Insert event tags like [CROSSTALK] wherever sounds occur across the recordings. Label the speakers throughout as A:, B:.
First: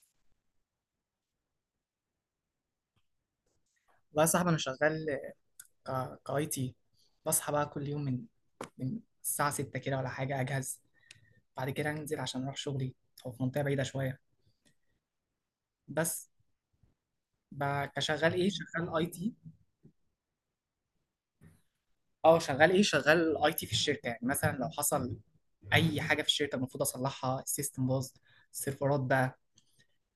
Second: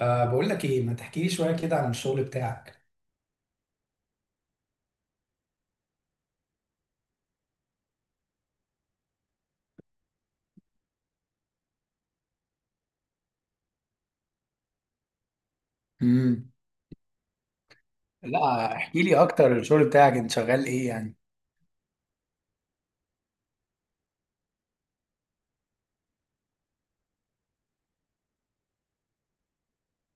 A: بقول لك ايه، ما تحكي لي شويه كده عن الشغل بتاعك؟
B: والله يا صاحبي انا شغال. كاي تي. بصحى بقى كل يوم من الساعه 6 كده ولا حاجه، اجهز بعد كده انزل عشان اروح شغلي. هو في منطقه بعيده شويه، بس
A: امم.
B: كشغال ايه؟
A: لا،
B: شغال
A: احكي
B: اي
A: لي
B: تي.
A: اكتر، الشغل بتاعك انت شغال ايه يعني؟
B: اه شغال ايه؟ شغال اي تي في الشركه، يعني مثلا لو حصل اي حاجه في الشركه المفروض اصلحها. السيستم باظ، السيرفرات بقى،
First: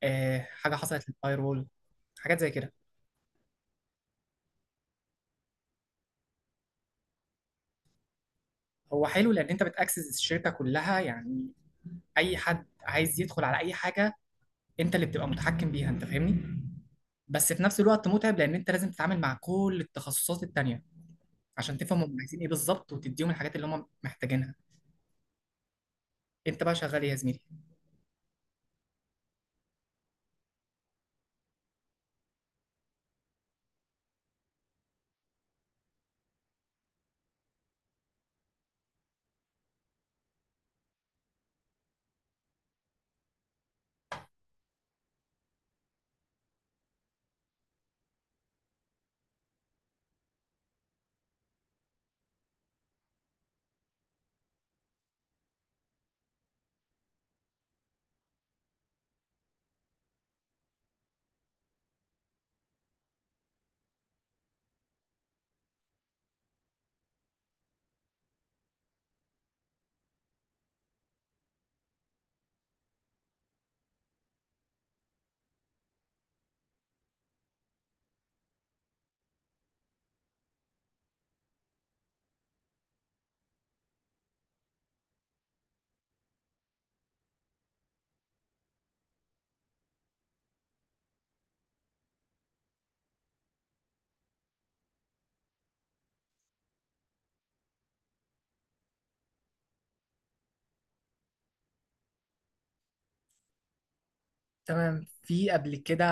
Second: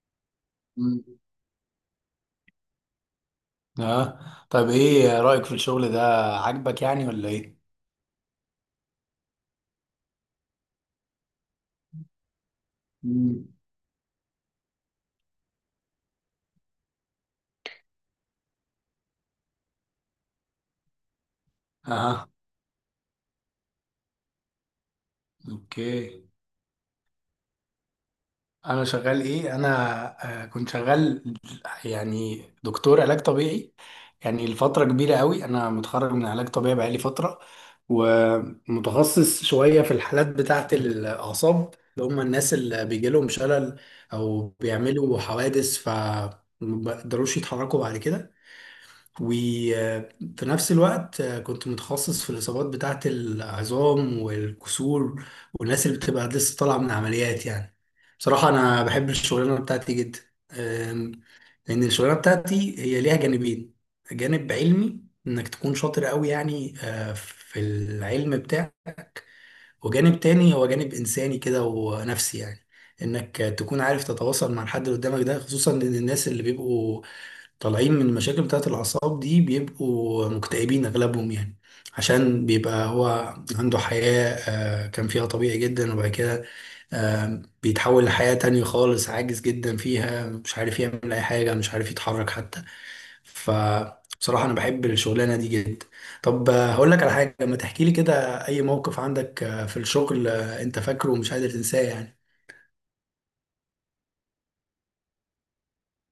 B: حاجه
A: مم.
B: حصلت للفاير وول، حاجات زي كده.
A: اه، طيب ايه رأيك في الشغل ده؟ عاجبك يعني ولا ايه؟
B: هو حلو لان انت بتاكسس الشركه كلها، يعني اي حد عايز يدخل
A: مم.
B: على اي حاجه انت اللي بتبقى متحكم بيها. انت فاهمني؟ بس في نفس الوقت متعب، لان انت لازم تتعامل مع كل التخصصات التانية عشان تفهم هم
A: اه،
B: عايزين ايه بالظبط وتديهم الحاجات اللي هم محتاجينها.
A: اوكي.
B: انت بقى شغال إيه يا زميلي؟
A: انا شغال ايه؟ انا كنت شغال يعني دكتور علاج طبيعي. يعني لفتره كبيره قوي، انا متخرج من علاج طبيعي بقالي فتره ومتخصص شويه في الحالات بتاعه الاعصاب اللي هم الناس اللي بيجي لهم شلل او بيعملوا حوادث فما بيقدروش يتحركوا بعد كده. وفي نفس الوقت كنت متخصص في الإصابات بتاعة العظام والكسور والناس اللي بتبقى لسه طالعة من عمليات يعني. بصراحة أنا بحب الشغلانة بتاعتي جدا. آم، لأن الشغلانة بتاعتي هي ليها جانبين: جانب علمي، إنك تكون شاطر قوي يعني في العلم بتاعك، وجانب تاني هو جانب إنساني كده ونفسي يعني، إنك تكون عارف تتواصل مع الحد اللي قدامك ده. خصوصا إن الناس اللي بيبقوا طالعين من المشاكل بتاعة الأعصاب دي بيبقوا مكتئبين أغلبهم يعني، عشان بيبقى هو عنده حياة كان فيها طبيعي جدا وبعد كده بيتحول لحياة تانية خالص عاجز جدا فيها، مش عارف يعمل أي حاجة، مش عارف يتحرك حتى. فبصراحة أنا بحب الشغلانة دي جدا. طب هقول لك على حاجة، ما تحكي لي كده أي موقف عندك في الشغل أنت فاكره ومش قادر تنساه يعني.
B: تمام. في قبل كده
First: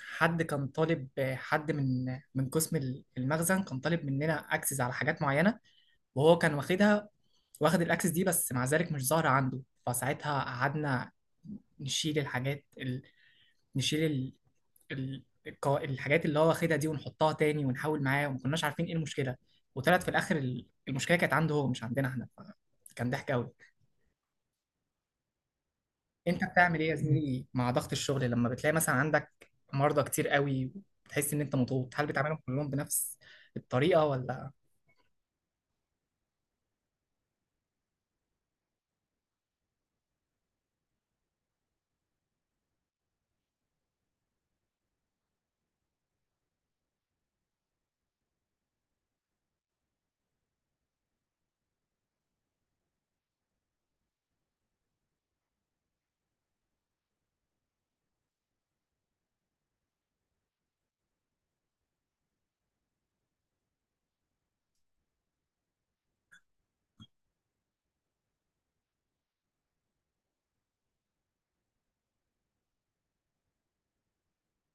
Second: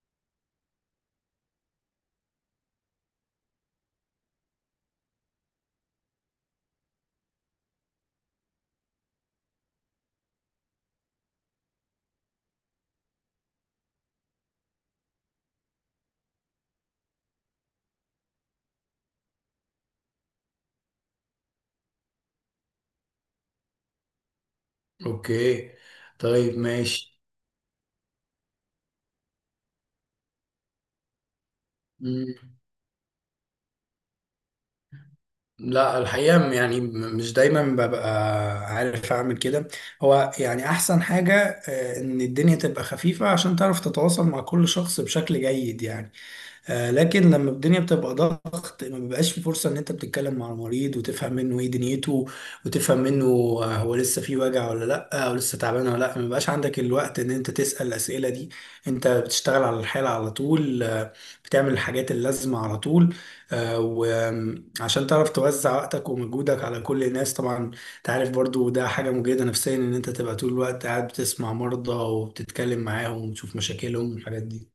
B: حد كان طالب، حد من قسم المخزن كان طالب مننا اكسس على حاجات معينة، وهو كان واخدها، واخد الاكسس دي، بس مع ذلك مش ظاهرة عنده. فساعتها قعدنا نشيل الحاجات نشيل الحاجات اللي هو واخدها دي ونحطها تاني ونحاول معاه، وما كناش عارفين ايه المشكله. وطلعت في الاخر المشكله كانت عنده هو، مش عندنا احنا. كان ضحك قوي.
A: أوكي،
B: انت
A: طيب
B: بتعمل ايه يا
A: ماشي.
B: زميلي مع ضغط الشغل لما بتلاقي مثلا عندك مرضى كتير قوي وتحس ان انت مضغوط؟ هل
A: مم.
B: بتعاملهم كلهم بنفس الطريقه ولا
A: لا، الحقيقة يعني مش دايما ببقى عارف أعمل كده. هو يعني أحسن حاجة إن الدنيا تبقى خفيفة عشان تعرف تتواصل مع كل شخص بشكل جيد يعني. لكن لما الدنيا بتبقى ضغط ما بيبقاش في فرصة ان انت بتتكلم مع المريض وتفهم منه ايه دنيته وتفهم منه هو لسه في وجع ولا لا او لسه تعبان ولا لا. ما بيبقاش عندك الوقت ان انت تسأل الأسئلة دي، انت بتشتغل على الحالة على طول. بتعمل الحاجات اللازمة على طول. وعشان تعرف توزع وقتك ومجهودك على كل الناس طبعا. انت عارف برضو ده حاجة مجهدة نفسيا ان انت تبقى طول الوقت قاعد بتسمع مرضى وبتتكلم معاهم وتشوف مشاكلهم والحاجات دي.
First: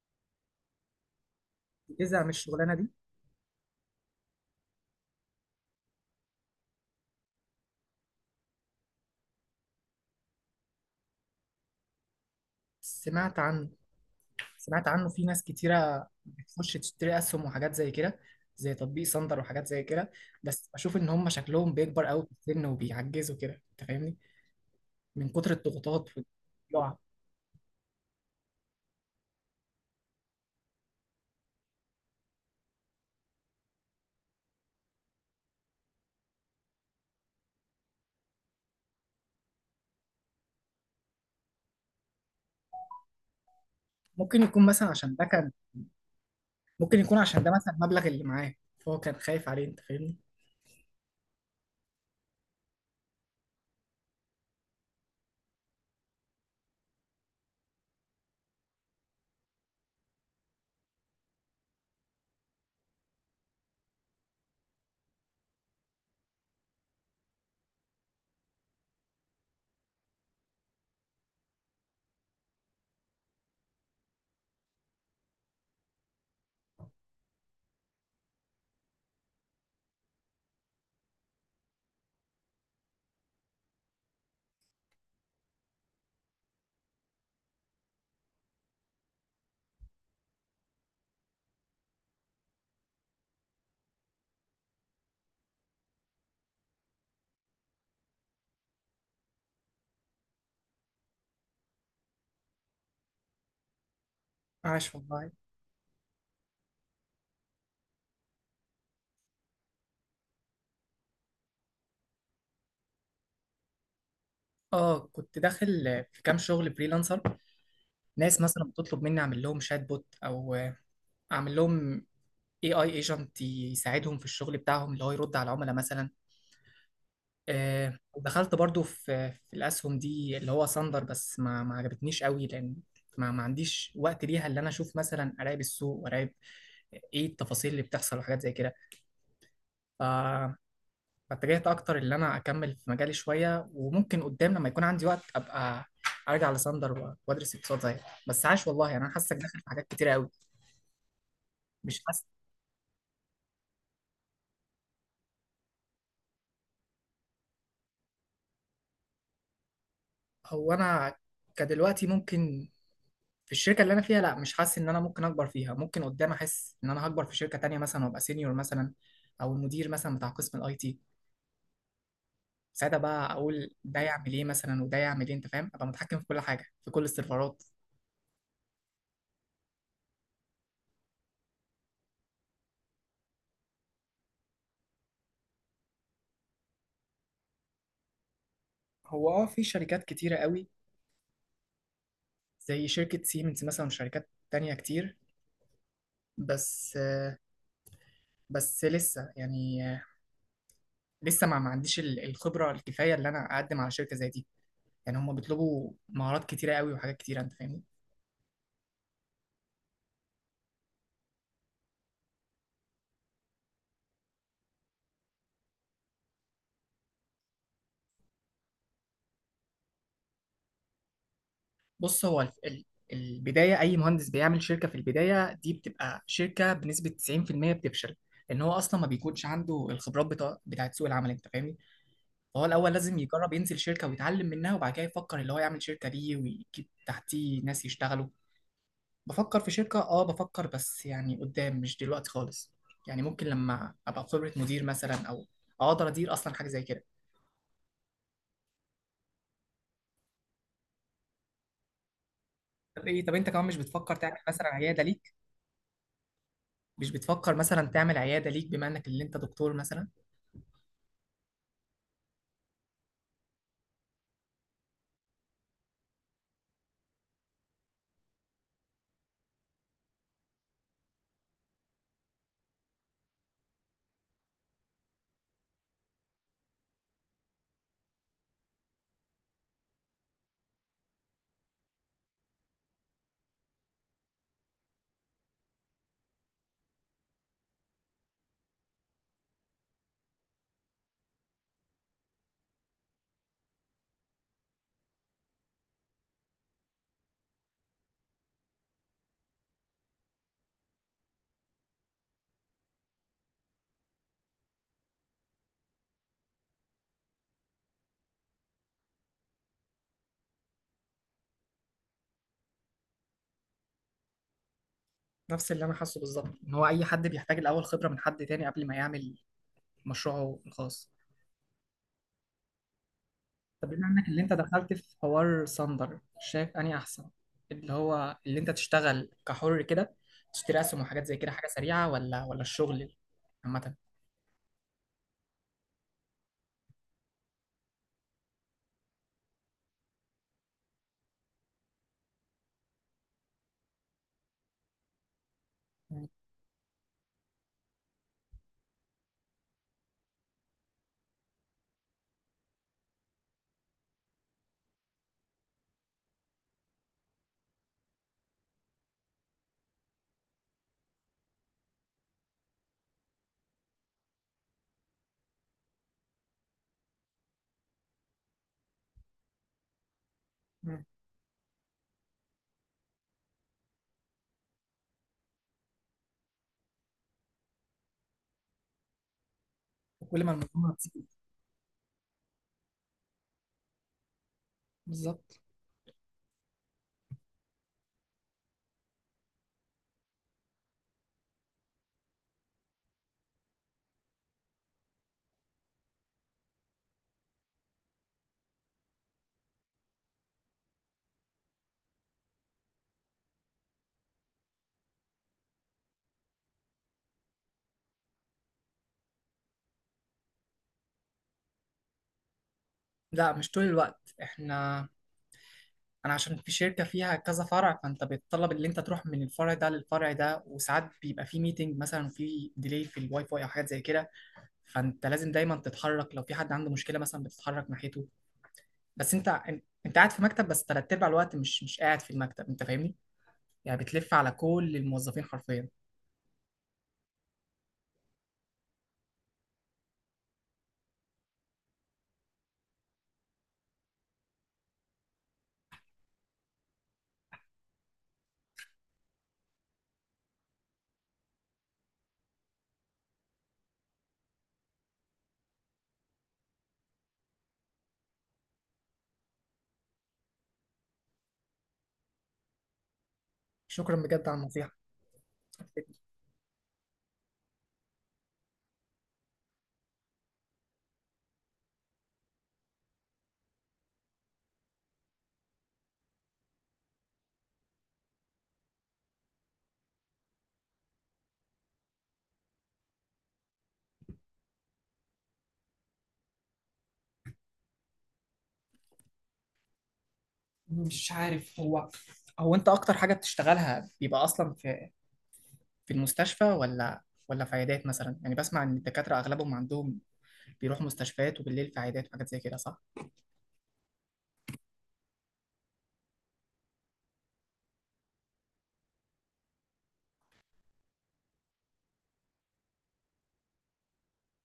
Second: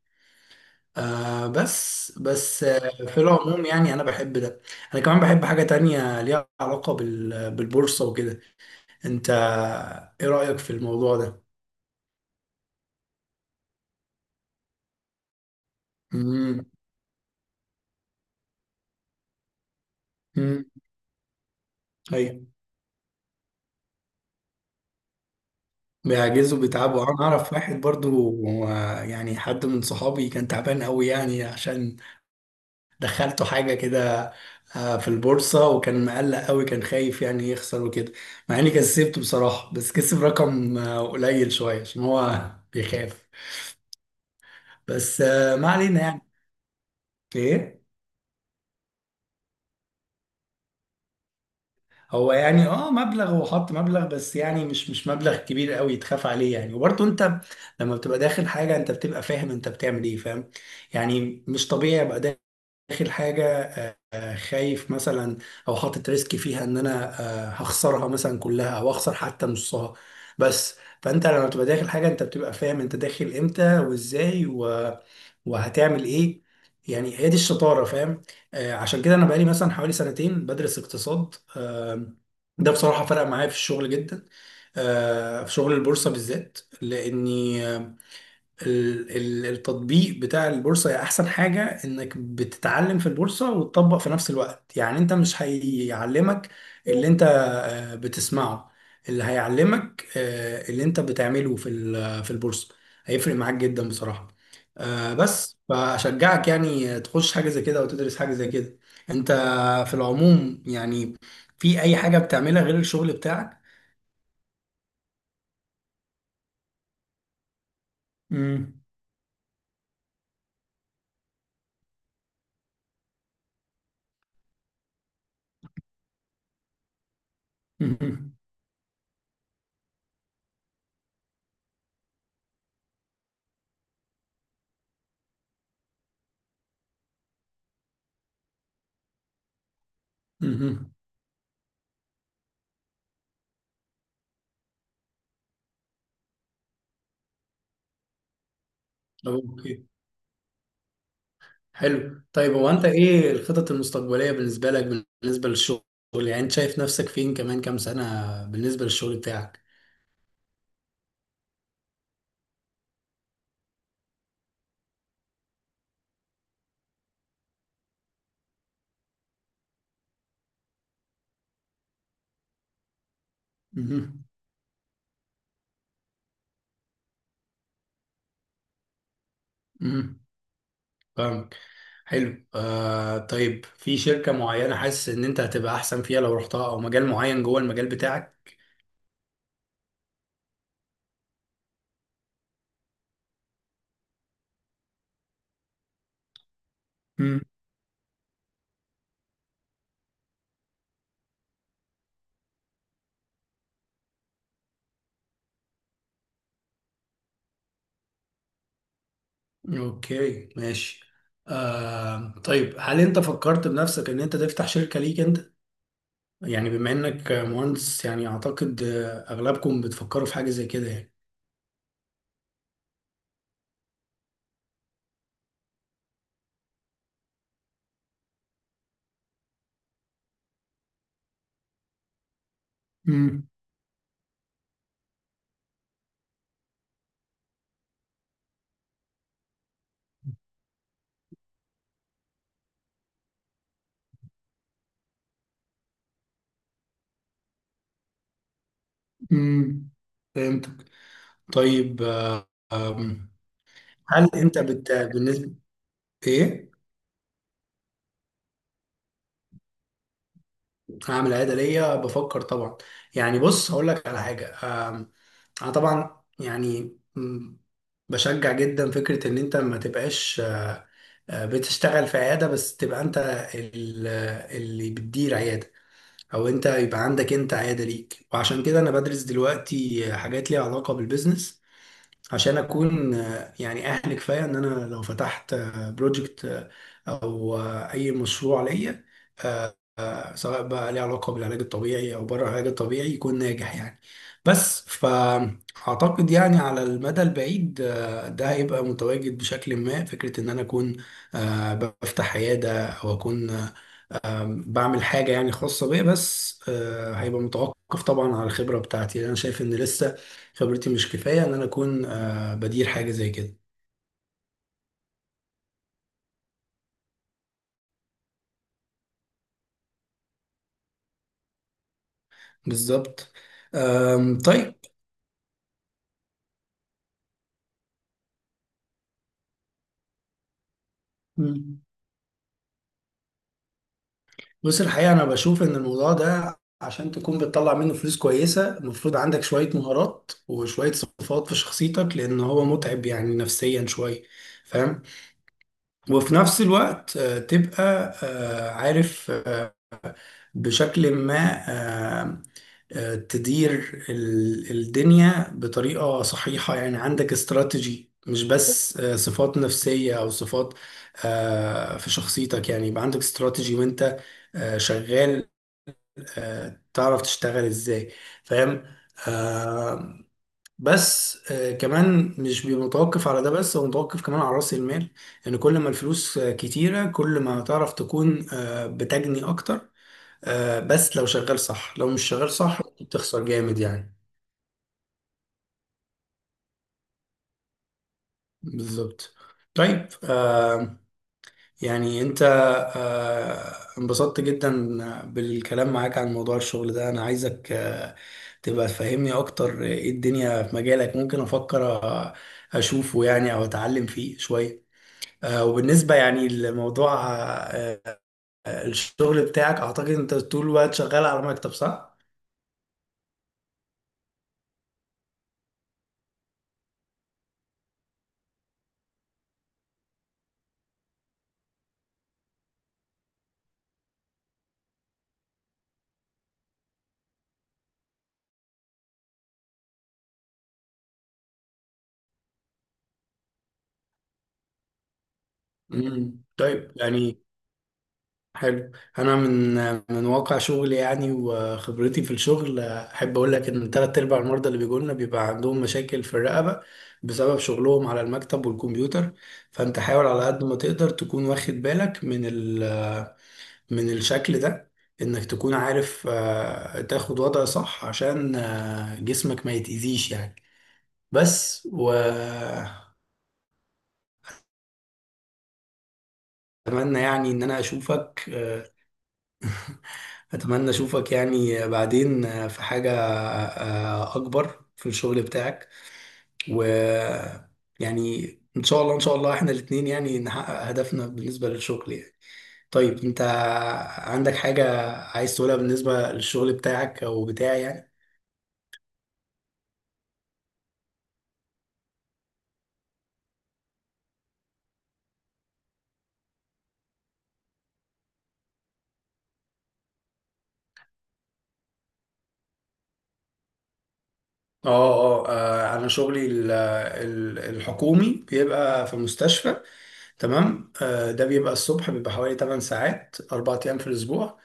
A: بس
B: بتزهق من
A: بس
B: الشغلانه دي؟
A: في العموم يعني انا بحب ده. انا كمان بحب حاجة تانية ليها علاقة بالبورصة وكده. انت ايه رأيك في الموضوع ده؟
B: سمعت عنه، سمعت عنه. في ناس كتيره
A: امم.
B: بتخش تشتري اسهم وحاجات زي كده، زي تطبيق صندر وحاجات زي كده.
A: امم.
B: بس بشوف ان هم شكلهم بيكبر قوي في
A: ايوه.
B: السن وبيعجزوا كده. انت فاهمني؟ من كتر الضغوطات
A: بيعجزوا
B: والجوع.
A: بيتعبوا، انا اعرف واحد برضو، هو يعني حد من صحابي كان تعبان قوي يعني عشان دخلته حاجة كده في البورصة، وكان مقلق قوي، كان خايف يعني يخسر وكده. مع اني كسبته بصراحة بس كسب رقم قليل شوية عشان هو بيخاف.
B: ممكن يكون مثلا عشان
A: بس
B: ده كان،
A: ما علينا يعني.
B: ممكن يكون عشان ده مثلا
A: ايه،
B: المبلغ اللي معاه، فهو كان خايف عليه. انت فاهمني؟
A: هو يعني اه مبلغ، هو حط مبلغ بس يعني مش مبلغ كبير قوي تخاف عليه يعني. وبرضه انت لما بتبقى داخل حاجه انت بتبقى فاهم انت بتعمل ايه، فاهم؟ يعني مش طبيعي ابقى داخل حاجه خايف مثلا او حاطط ريسك فيها ان انا هخسرها مثلا كلها او اخسر حتى نصها. بس فانت لما بتبقى داخل حاجه انت بتبقى فاهم انت داخل امتى وازاي وهتعمل ايه. يعني هي دي الشطاره، فاهم؟ عشان كده انا بقالي مثلا حوالي سنتين بدرس اقتصاد. ده بصراحه فرق معايا في الشغل جدا. في شغل البورصه بالذات لاني التطبيق بتاع البورصة هي أحسن حاجة، إنك بتتعلم في البورصة وتطبق في نفس الوقت يعني. أنت مش هيعلمك اللي أنت بتسمعه، اللي هيعلمك اللي أنت بتعمله في في البورصة، هيفرق معاك جدا بصراحة.
B: عاش والله.
A: بس فأشجعك يعني تخش حاجة زي كده وتدرس حاجة زي كده. أنت في العموم يعني، في أي حاجة بتعملها غير الشغل بتاعك؟
B: اه كنت داخل في كام شغل فريلانسر. ناس مثلا
A: مم.
B: بتطلب مني اعمل لهم شات بوت، او اعمل لهم اي اي ايجنت يساعدهم في الشغل بتاعهم، اللي هو يرد على العملاء مثلا.
A: [LAUGHS] مم.
B: دخلت برضو في الاسهم دي اللي هو صندر، بس ما عجبتنيش قوي، لان ما عنديش وقت ليها، اللي انا اشوف مثلا اراقب السوق واراقب ايه التفاصيل اللي بتحصل وحاجات زي كده.
A: مم.
B: فاتجهت
A: مم.
B: اكتر ان انا اكمل في مجالي شويه، وممكن قدام لما يكون عندي وقت ابقى ارجع لساندر وادرس اقتصاد زيك. بس عاش والله، يعني انا حاسك داخل في
A: أوكي،
B: حاجات كتيره قوي. مش
A: حلو.
B: حاسس.
A: طيب هو انت ايه الخطط المستقبلية بالنسبة لك بالنسبة للشغل؟ يعني انت شايف نفسك فين كمان كام سنة بالنسبة للشغل بتاعك؟
B: هو انا كدلوقتي ممكن، في الشركه اللي انا فيها لا، مش حاسس ان انا ممكن اكبر فيها. ممكن قدام احس ان انا هكبر في شركه تانية مثلا وابقى سينيور مثلا، او المدير مثلا بتاع قسم الاي تي. ساعتها بقى اقول ده
A: مهم.
B: يعمل ايه مثلا وده يعمل ايه، انت فاهم؟ ابقى متحكم في كل حاجه، في كل السيرفرات.
A: مهم. فاهمك. حلو آه، طيب في شركة معينة حاسس ان انت هتبقى احسن فيها لو رحتها، او مجال معين جوه المجال بتاعك؟
B: هو اه في شركات كتيره قوي، زي شركة سيمنز مثلا وشركات تانية كتير. بس
A: مم.
B: لسه يعني، لسه ما عنديش الخبرة الكفاية اللي أنا أقدم على شركة زي دي. يعني هم بيطلبوا مهارات كتيرة قوي وحاجات كتيرة، أنت فاهمني؟
A: اوكي، ماشي. آه طيب، هل انت فكرت بنفسك ان انت تفتح شركة ليك انت؟ يعني بما انك مهندس يعني اعتقد اغلبكم بتفكروا في حاجة زي كده
B: بص، هو البداية أي مهندس بيعمل شركة في البداية دي بتبقى شركة بنسبة 90% بتفشل، لأن هو أصلا ما بيكونش عنده الخبرات بتاع بتاعت سوق العمل. أنت فاهمني؟ فهو الأول لازم
A: يعني.
B: يجرب ينزل شركة ويتعلم منها، وبعد كده يفكر اللي هو يعمل شركة ليه ويجيب تحتيه ناس يشتغلوا. بفكر في شركة، اه بفكر، بس يعني قدام، مش دلوقتي خالص. يعني ممكن لما ابقى خبرة مدير مثلا، او اقدر ادير اصلا حاجة زي كده.
A: امم. فهمتك. طيب
B: طب ايه،
A: آم،
B: طب انت كمان مش بتفكر
A: هل
B: تعمل
A: انت
B: مثلا عيادة ليك؟
A: بالنسبه ايه؟
B: مش بتفكر مثلا تعمل عيادة ليك بما انك اللي انت دكتور مثلا؟
A: هعمل عاده ليا، بفكر طبعا. يعني بص هقول لك على حاجه. آم، انا طبعا يعني بشجع جدا فكره ان انت ما تبقاش بتشتغل في عياده، بس تبقى انت اللي بتدير عياده او انت يبقى عندك انت عياده ليك. وعشان كده انا بدرس دلوقتي حاجات ليها علاقه بالبيزنس، عشان اكون يعني اهل كفايه ان انا لو فتحت بروجكت او اي مشروع ليا، آه، سواء بقى ليه علاقه بالعلاج الطبيعي او بره العلاج الطبيعي، يكون ناجح يعني. بس فاعتقد يعني على المدى البعيد ده هيبقى متواجد بشكل ما، فكره ان انا اكون بفتح عياده او اكون بعمل حاجة يعني خاصة بيا. بس هيبقى متوقف طبعا على الخبرة بتاعتي، لأن أنا شايف إن لسه خبرتي مش كفاية إن أنا أكون بدير حاجة زي كده.
B: نفس اللي انا حاسه بالظبط، ان هو اي حد بيحتاج الاول خبرة من حد تاني قبل ما يعمل مشروعه الخاص.
A: بالظبط.
B: طب بما انك اللي انت
A: طيب.
B: دخلت في حوار صندر، شايف اني احسن اللي هو اللي انت تشتغل كحر كده، تشتري اسهم وحاجات زي كده حاجة
A: مم.
B: سريعة، ولا الشغل عامة؟
A: بص الحقيقة أنا بشوف إن الموضوع ده، عشان تكون بتطلع منه فلوس كويسة، المفروض عندك شوية مهارات وشوية صفات في شخصيتك، لأن هو متعب يعني نفسيا شوية، فاهم؟
B: مم.
A: وفي نفس الوقت تبقى عارف بشكل ما آه، تدير الدنيا بطريقة صحيحة يعني. عندك استراتيجي، مش بس صفات نفسية أو صفات في شخصيتك يعني، يبقى عندك استراتيجي وأنت شغال تعرف تشتغل إزاي، فاهم؟ آه
B: مم.
A: بس كمان مش بيبقى متوقف على ده بس، هو متوقف كمان على رأس المال. لأن يعني كل ما الفلوس كتيرة كل ما تعرف تكون بتجني أكتر.
B: وكل ما المنظومة
A: بس لو
B: تزيد.
A: شغال صح، لو مش شغال صح ممكن تخسر جامد يعني.
B: بالظبط.
A: بالظبط. طيب يعني انت انبسطت جدا بالكلام معاك عن موضوع الشغل ده. انا عايزك تبقى تفهمني اكتر، ايه الدنيا في مجالك ممكن افكر اشوفه يعني او اتعلم فيه شوية. وبالنسبة يعني لموضوع آه الشغل بتاعك، اعتقد انت طول الوقت شغال على مكتب صح؟
B: لا مش طول الوقت، احنا انا عشان في شركة فيها كذا فرع، فانت بيتطلب ان انت تروح من الفرع ده للفرع ده، وساعات بيبقى في ميتنج مثلا في ديلي في الواي فاي او حاجات زي كده. فانت لازم دايما تتحرك، لو في حد عنده مشكلة مثلا بتتحرك ناحيته. بس انت، انت قاعد في مكتب، بس تلات ارباع الوقت مش قاعد في المكتب. انت فاهمني؟ يعني بتلف على كل الموظفين حرفيا.
A: مم. طيب يعني، حلو. انا من واقع شغلي يعني وخبرتي في الشغل، احب اقول لك ان ثلاث ارباع المرضى اللي بيجوا لنا بيبقى عندهم مشاكل في الرقبه بسبب شغلهم على المكتب والكمبيوتر. فانت حاول على قد ما تقدر تكون واخد بالك من من الشكل ده، انك تكون عارف تاخد وضع صح عشان جسمك ما يتأذيش يعني. بس واتمنى
B: شكرا بجد على النصيحة.
A: يعني ان انا اشوفك، أتمنى أشوفك يعني بعدين في حاجة أكبر في الشغل بتاعك. و يعني إن شاء الله إن شاء الله إحنا الاتنين يعني نحقق هدفنا بالنسبة للشغل يعني. طيب أنت عندك حاجة عايز تقولها بالنسبة للشغل بتاعك أو بتاعي يعني؟
B: مش عارف، هو، هو انت اكتر حاجة بتشتغلها بيبقى اصلا في المستشفى، ولا في عيادات مثلا؟ يعني بسمع ان الدكاترة اغلبهم عندهم بيروحوا مستشفيات وبالليل في عيادات وحاجات زي كده، صح؟
A: اه اه، انا شغلي الحكومي بيبقى في مستشفى. تمام، ده بيبقى الصبح، بيبقى حوالي 8 ساعات 4 ايام في الاسبوع،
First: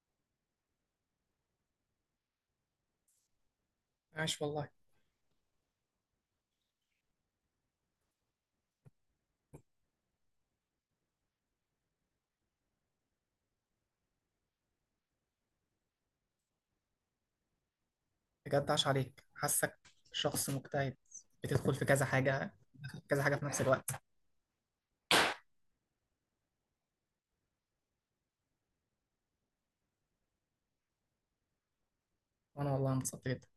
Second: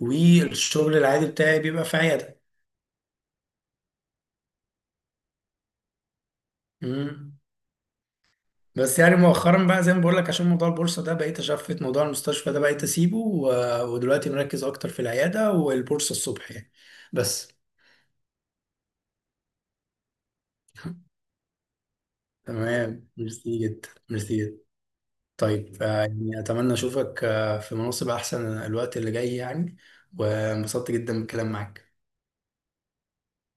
A: والشغل العادي بتاعي بيبقى في عيادة.
B: عاش والله.
A: مم. بس يعني مؤخرا بقى زي ما بقول لك عشان موضوع البورصه ده، بقيت اشفت موضوع المستشفى ده، بقيت اسيبه ودلوقتي مركز اكتر في العياده والبورصه الصبح يعني. بس.
B: بجد عاش عليك، حاسك شخص مجتهد،
A: [LAUGHS]
B: بتدخل في كذا حاجة،
A: تمام،
B: كذا حاجة في
A: ميرسي
B: نفس
A: جدا
B: الوقت.
A: ميرسي جدا. طيب يعني اتمنى اشوفك في مناصب احسن الوقت اللي جاي يعني. وانبسطت جدا بالكلام معاك.
B: وانا والله انبسطت جدا.